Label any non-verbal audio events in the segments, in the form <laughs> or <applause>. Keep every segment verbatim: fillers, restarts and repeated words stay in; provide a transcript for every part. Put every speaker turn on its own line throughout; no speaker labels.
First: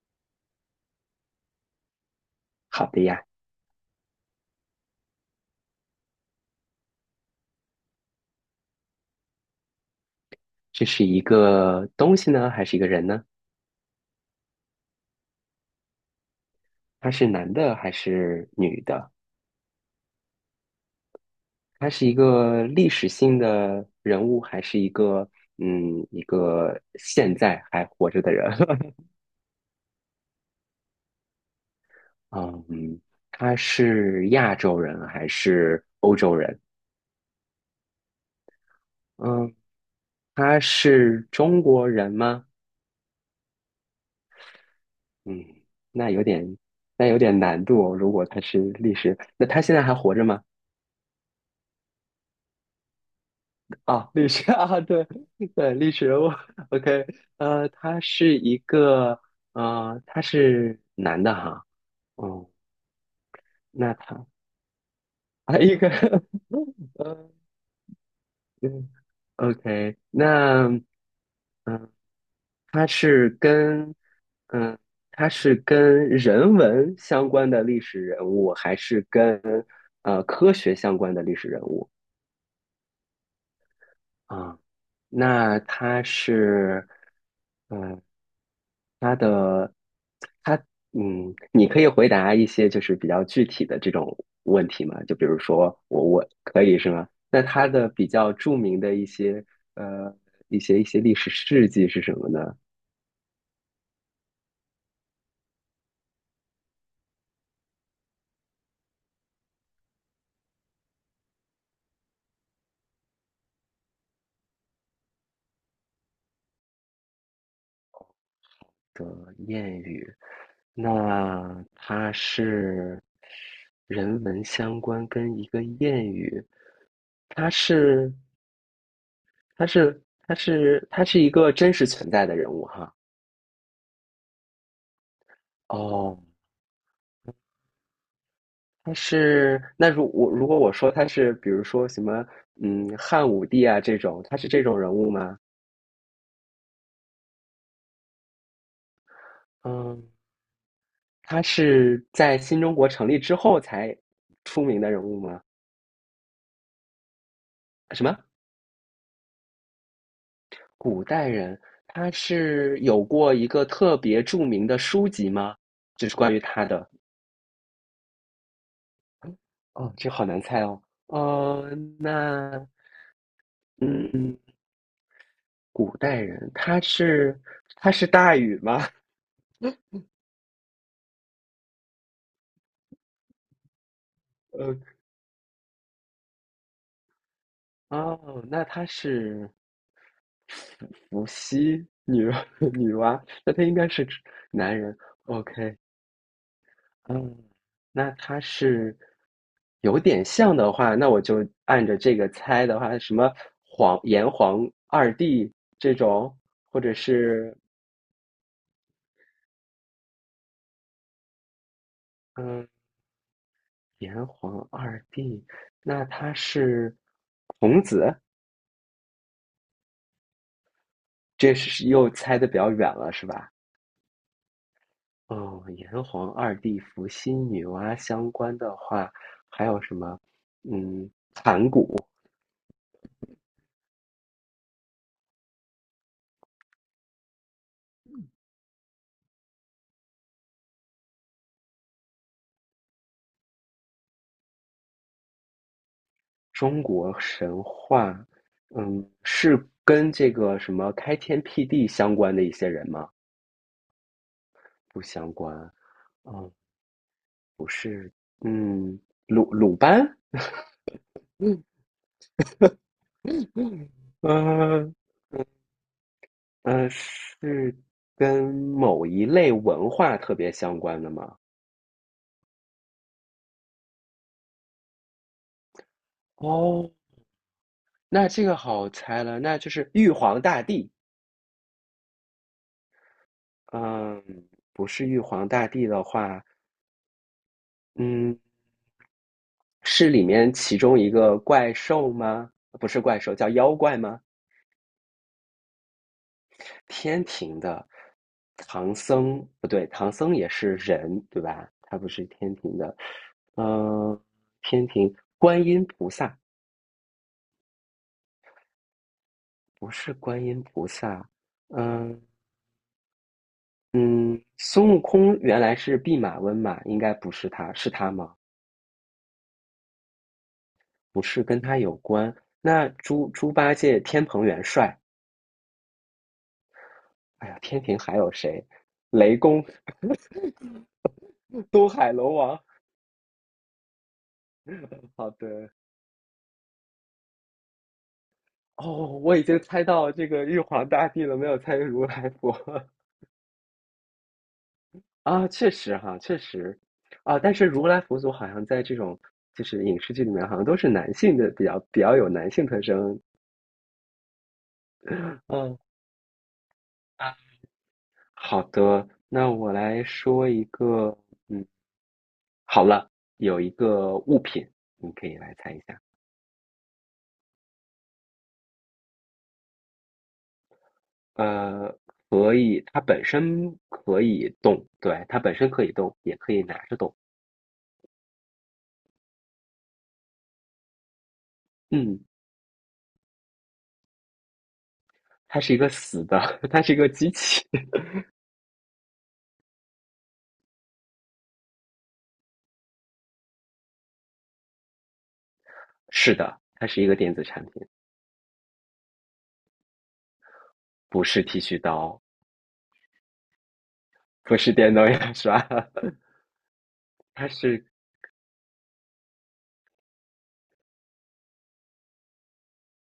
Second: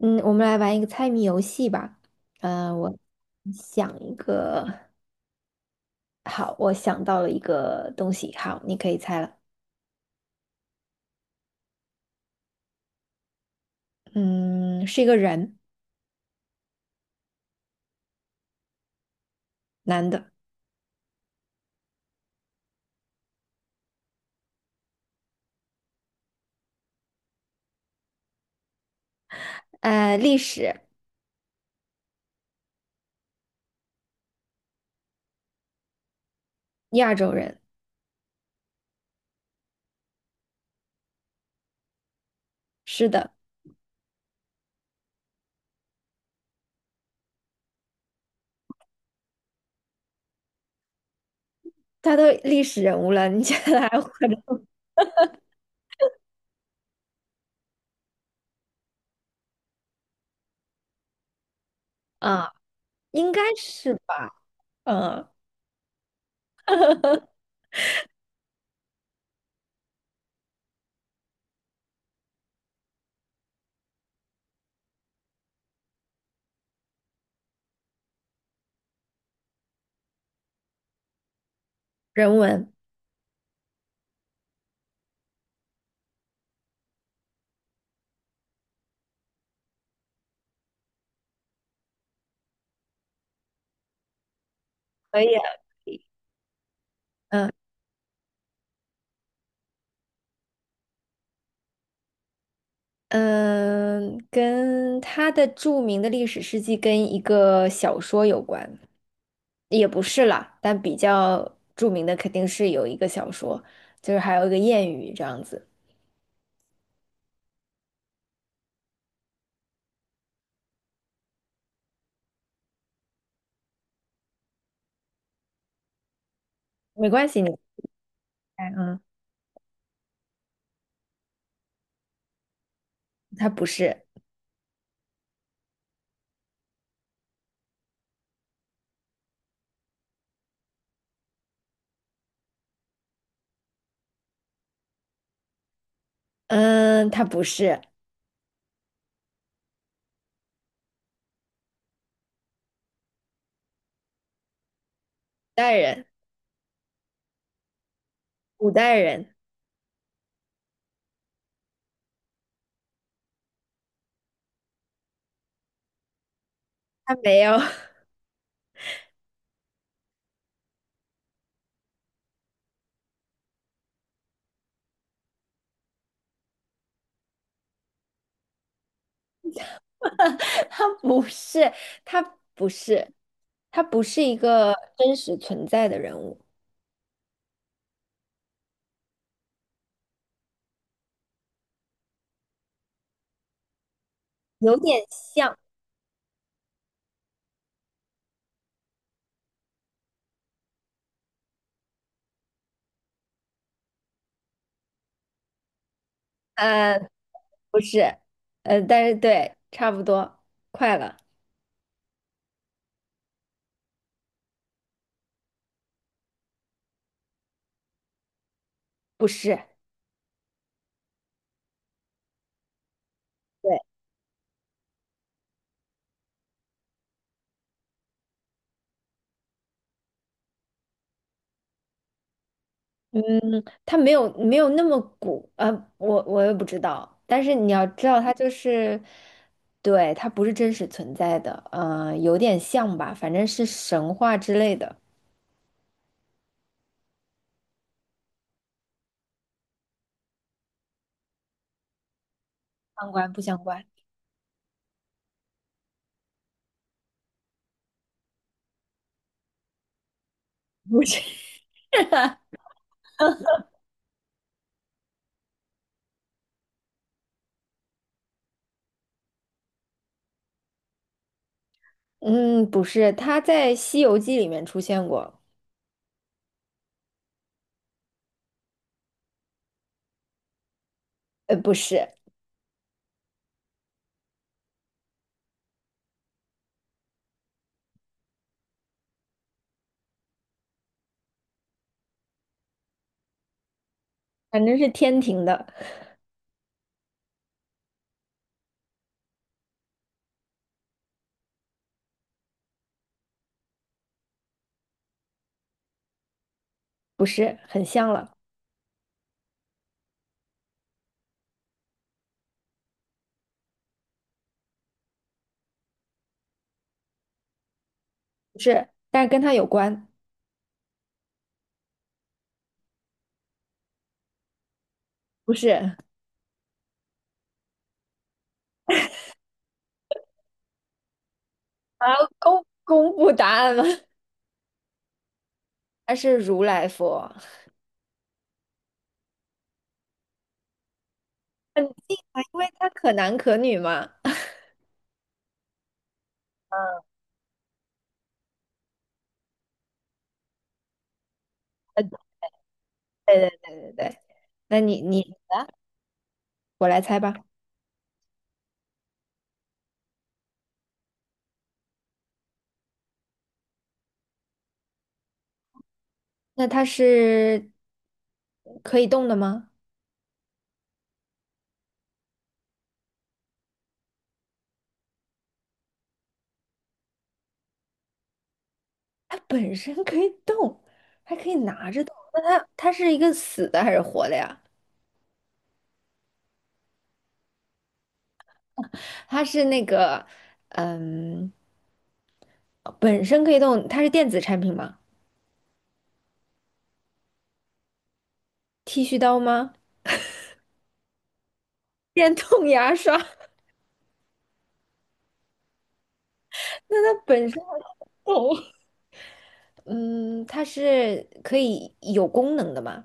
嗯，我们来玩一个猜谜游戏吧。嗯，
好
我
的呀。
想一个，好，我想到了一个东西，好，你可以猜了。
这是一个东西呢，还是一个人呢？
嗯，是一个人，
他是男的还是女的？
男的，
他是一个历史性的人物，还是一个嗯一个现在还活着的人？<laughs>
呃，历史，
嗯，他是亚洲人还是欧洲人？
亚洲人，
嗯，他是中国人吗？
是的，
嗯，那有点那有点难度哦。如果他是历史，那他现在还活着吗？
他都历史人物了，你觉得还活
啊，
着
历史 <laughs>
吗？
啊，对对，历史人物，OK，呃，他是一个，呃，他是男的哈。哦，
啊，应该
那
是
他
吧？嗯，
啊，一个，<laughs> 呃，嗯，OK，那嗯、呃他是跟，嗯、他是跟人文相关的历史人物，还是跟呃科学相关的历史人物？
人文
啊，那它是，嗯，它的，它，嗯，你可以回答一些就是比较具体的这种问题吗？就
可
比
以
如
啊，
说
可
我
以
我可以是吗？那
嗯
它的比较著名的一些呃一些一些历史事迹是什么呢？
嗯，跟他的著名的历史事迹跟一个小说有关。也不是啦，但比较著名的肯定是有一个小说，就是还有一个谚语这样子。
的谚语，那它是人文相关跟一个谚语，
没关系，
它
你
是。
猜嗯，
他是他是他是一个真实存在的人物哈。
他不是，
哦，他是那如我如果我说他是，比如说什么嗯汉武帝啊这种，他是这种人物吗？
嗯，他不是
嗯，他是在新中国成立之后才出名的人物吗？
代人，
什么
古代人，
古代人？他是有过一个特别著名的书籍吗？就是关于他的。
他没有，
哦，这好难猜哦。哦，那嗯，古代人，他是他是大禹吗？
<laughs> 他不是，他不是，他不是一个
呃，
真实存在的人物，
哦，那他是伏羲女 <laughs> 女娲，那他应该是男
有
人。
点像，
OK，嗯，那他是有点像的话，那我就按着这个猜的话，什么黄炎黄二帝这种，或者
呃，
是
不是，呃，但是对，差不多，快了，
嗯炎黄二帝，那他是孔子，
不是，
这是又猜的比较远了，是吧？
对，
哦，炎黄二帝伏羲、女娲相关的话，还有什么？嗯，
嗯，它没有没有那么古呃，我我也不知道。但是你要知道，它就是，对，它不是真实存在的，呃，有点像吧，反正是神话之类的。
中国神话，嗯，是跟这个什么开天辟地相关的一些人吗？
相关不相关？
不相关。嗯，不是。嗯，鲁鲁班。
不是，
嗯嗯呃呃，是跟某一类文化特别相关的吗？
<laughs> 嗯，不是，它在《西游记》里面出现过，
哦，那这个好猜了，那就是玉皇大帝。
呃，不是，
嗯，不是玉皇大帝的话，嗯，是里面其中一个怪兽吗？不是怪兽，叫妖怪吗？
反正是天庭的，
天庭的唐僧，不对，唐僧也是人，对吧？他不是天庭的。嗯，天庭观音菩萨
不是，很像了，
不是观音菩萨，嗯嗯，孙悟空原来是弼马温嘛，应该不是他，是他吗？
不是，但是跟它有关，
不是跟他有关。那猪猪八戒天蓬元帅。
不是。
哎呀，天庭还有谁？雷公、<laughs> 东
啊，
海龙王。
公公布答案了，
好的，
<laughs> 它是如来佛，
哦，我已经猜到这个玉皇大帝了，没有猜
很
如
近
来
啊，
佛
因为它可男可女嘛。
<laughs> 啊。确实哈，确实啊，但是如来佛祖好像在这种就是影视剧里面，好像都是男性的，比较比
嗯，
较有男性特征。
对对对对对，那你你啊
嗯，
我来猜
啊，
吧。
好的，那我来说一个，嗯，好了，有一个物品，你可以来猜一下。
那它是可以动的吗？
呃，可以，它本身可以动，对，它本身可以动，也可以拿着动。
它本身可以动，还可以拿着动。
嗯，
那它它是一个死的还是活的呀？
它是一个死的，<laughs> 它是一个机器。
它是那个嗯，本身可以动，它是电子产品吗？
<laughs> 是的，它是一个电子产品。
剃须刀吗？
不是剃须刀，
电动牙刷？<laughs>
不是电动牙刷，<laughs>
那它本
它
身还可
是，
以动，嗯，它是可以有功能的吗？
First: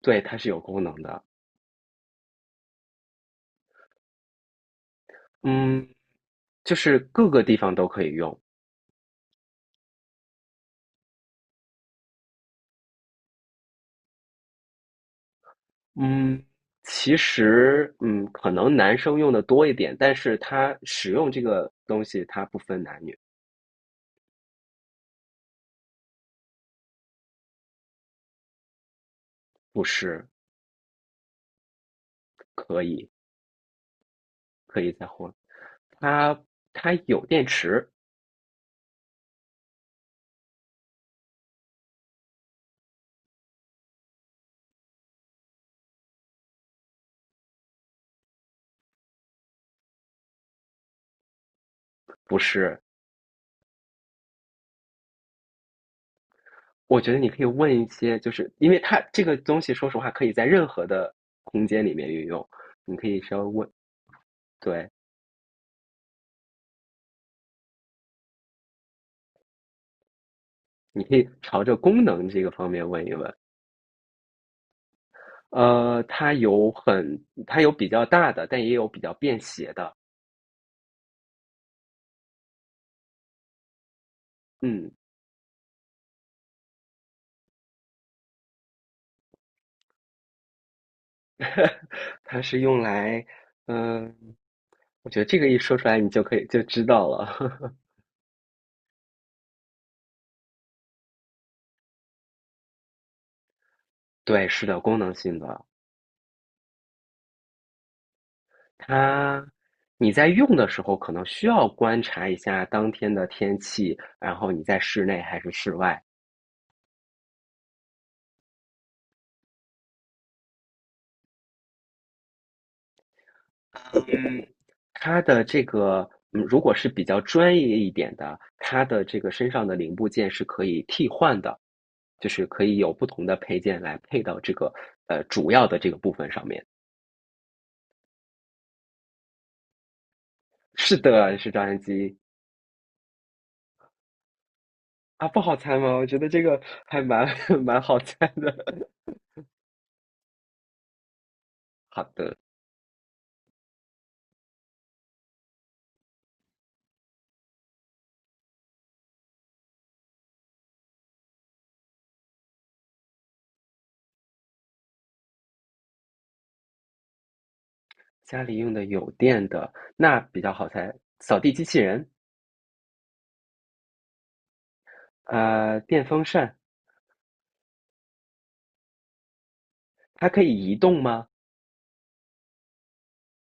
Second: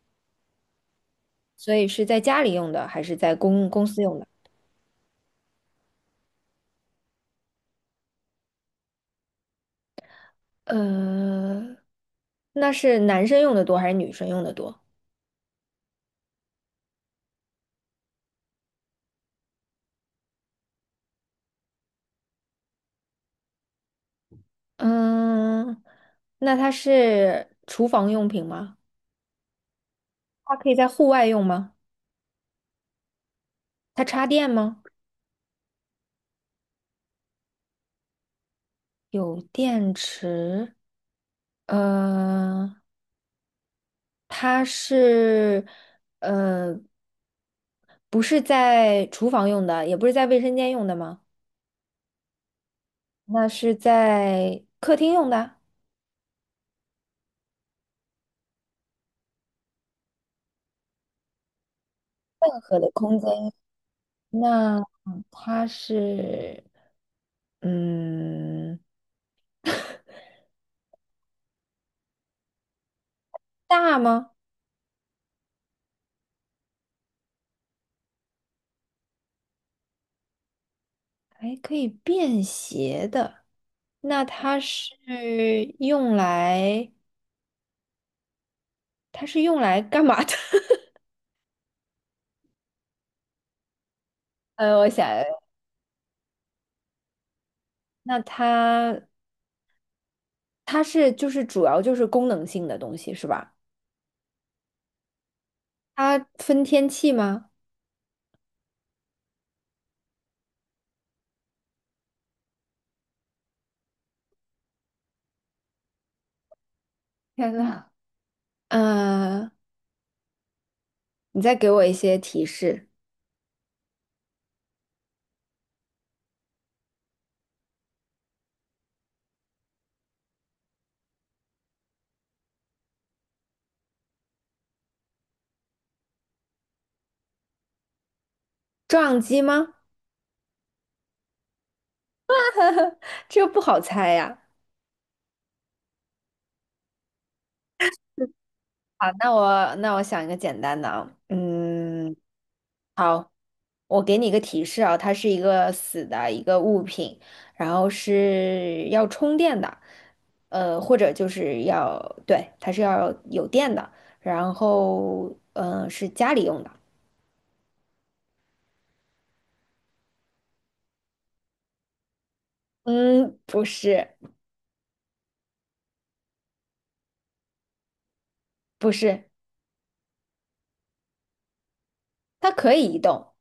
对，它是有功能的。
所以是在家里用的还是在公公司用的？
嗯，就是各个地方都可以用。
呃，那是男生用的多还是女生用的多？
嗯，其实，嗯，可能男生用的多一点，但是它使用这个东西，它不分男女。
嗯，那它是厨房用品吗？
不是
它可以在户外用吗？
可以
它插电
可
吗？
以再换。它它有电池。
有电池。呃，它是，呃，不是在厨房用的，也不是在卫生间用的吗？
不是？
那是在客厅用的，
我觉得你可以问一些，就是因为它这个东西，说实话，可以在任何的空间里面运用。
任何的
你可
空
以稍微
间。
问，
那
对，
它是，嗯，
你可以朝着功能这个方面问一问。
大吗？
呃，它有很，它有比较大的，但也有比较便携的。
哎，可以便携的，那它
嗯，
是用来，它是用来干嘛的？<laughs>
它是用来，嗯、
呃，我想，
我觉得这个一说出来，你就可以就知道了。<laughs>
那它它是就是主要就是功能性的东西是吧？
对，是的，功能性的。
它分天气吗？
它，你在用的时候可能需要观察一下当天的天气，然后你在室内还是室外。
天呐，呃，你再给我一些提示，
它的这个，嗯，如果是比较专业一点的，它的这个身上的零部件是可以替换的，就是可以有不同的配件来配到这个呃主要的这个部分上面。
撞击吗？
是的，是照相机。
这个不好猜呀。
啊，不好猜吗？我觉得这个还蛮 <laughs> 蛮好猜的。<laughs>
好，那我那我想一个简单的啊，
好
嗯，
的，
好。我给你一个提示啊，它是一个死的一个物品，然后是要充电的，呃，或者就是要，对，它是要有电的，然后嗯、呃是家里用的，
家里用的有电的，那比较好猜，扫地机器人。
嗯，不是，
呃，电风扇
不是，
它可以移动吗
它可以移动，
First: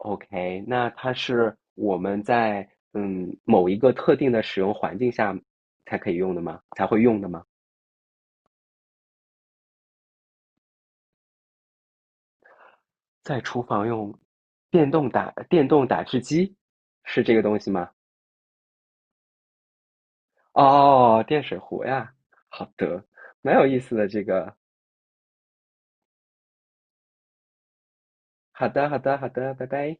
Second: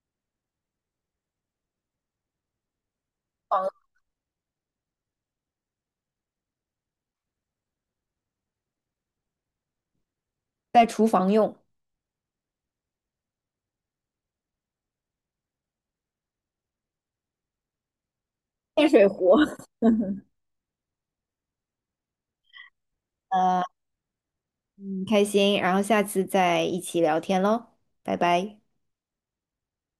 ？OK，那它是我们在嗯某一
房
个特定的使用环境下才可以用的吗？才会用的吗？
在厨房用，
在厨房用电动打电动打汁机是这个东西吗？
电水壶。<laughs>
哦，电水壶呀，好的，蛮
呃，
有意思的这个。
很开心，然后下次再一起聊天喽，拜拜。
好的，好的，好的，拜拜。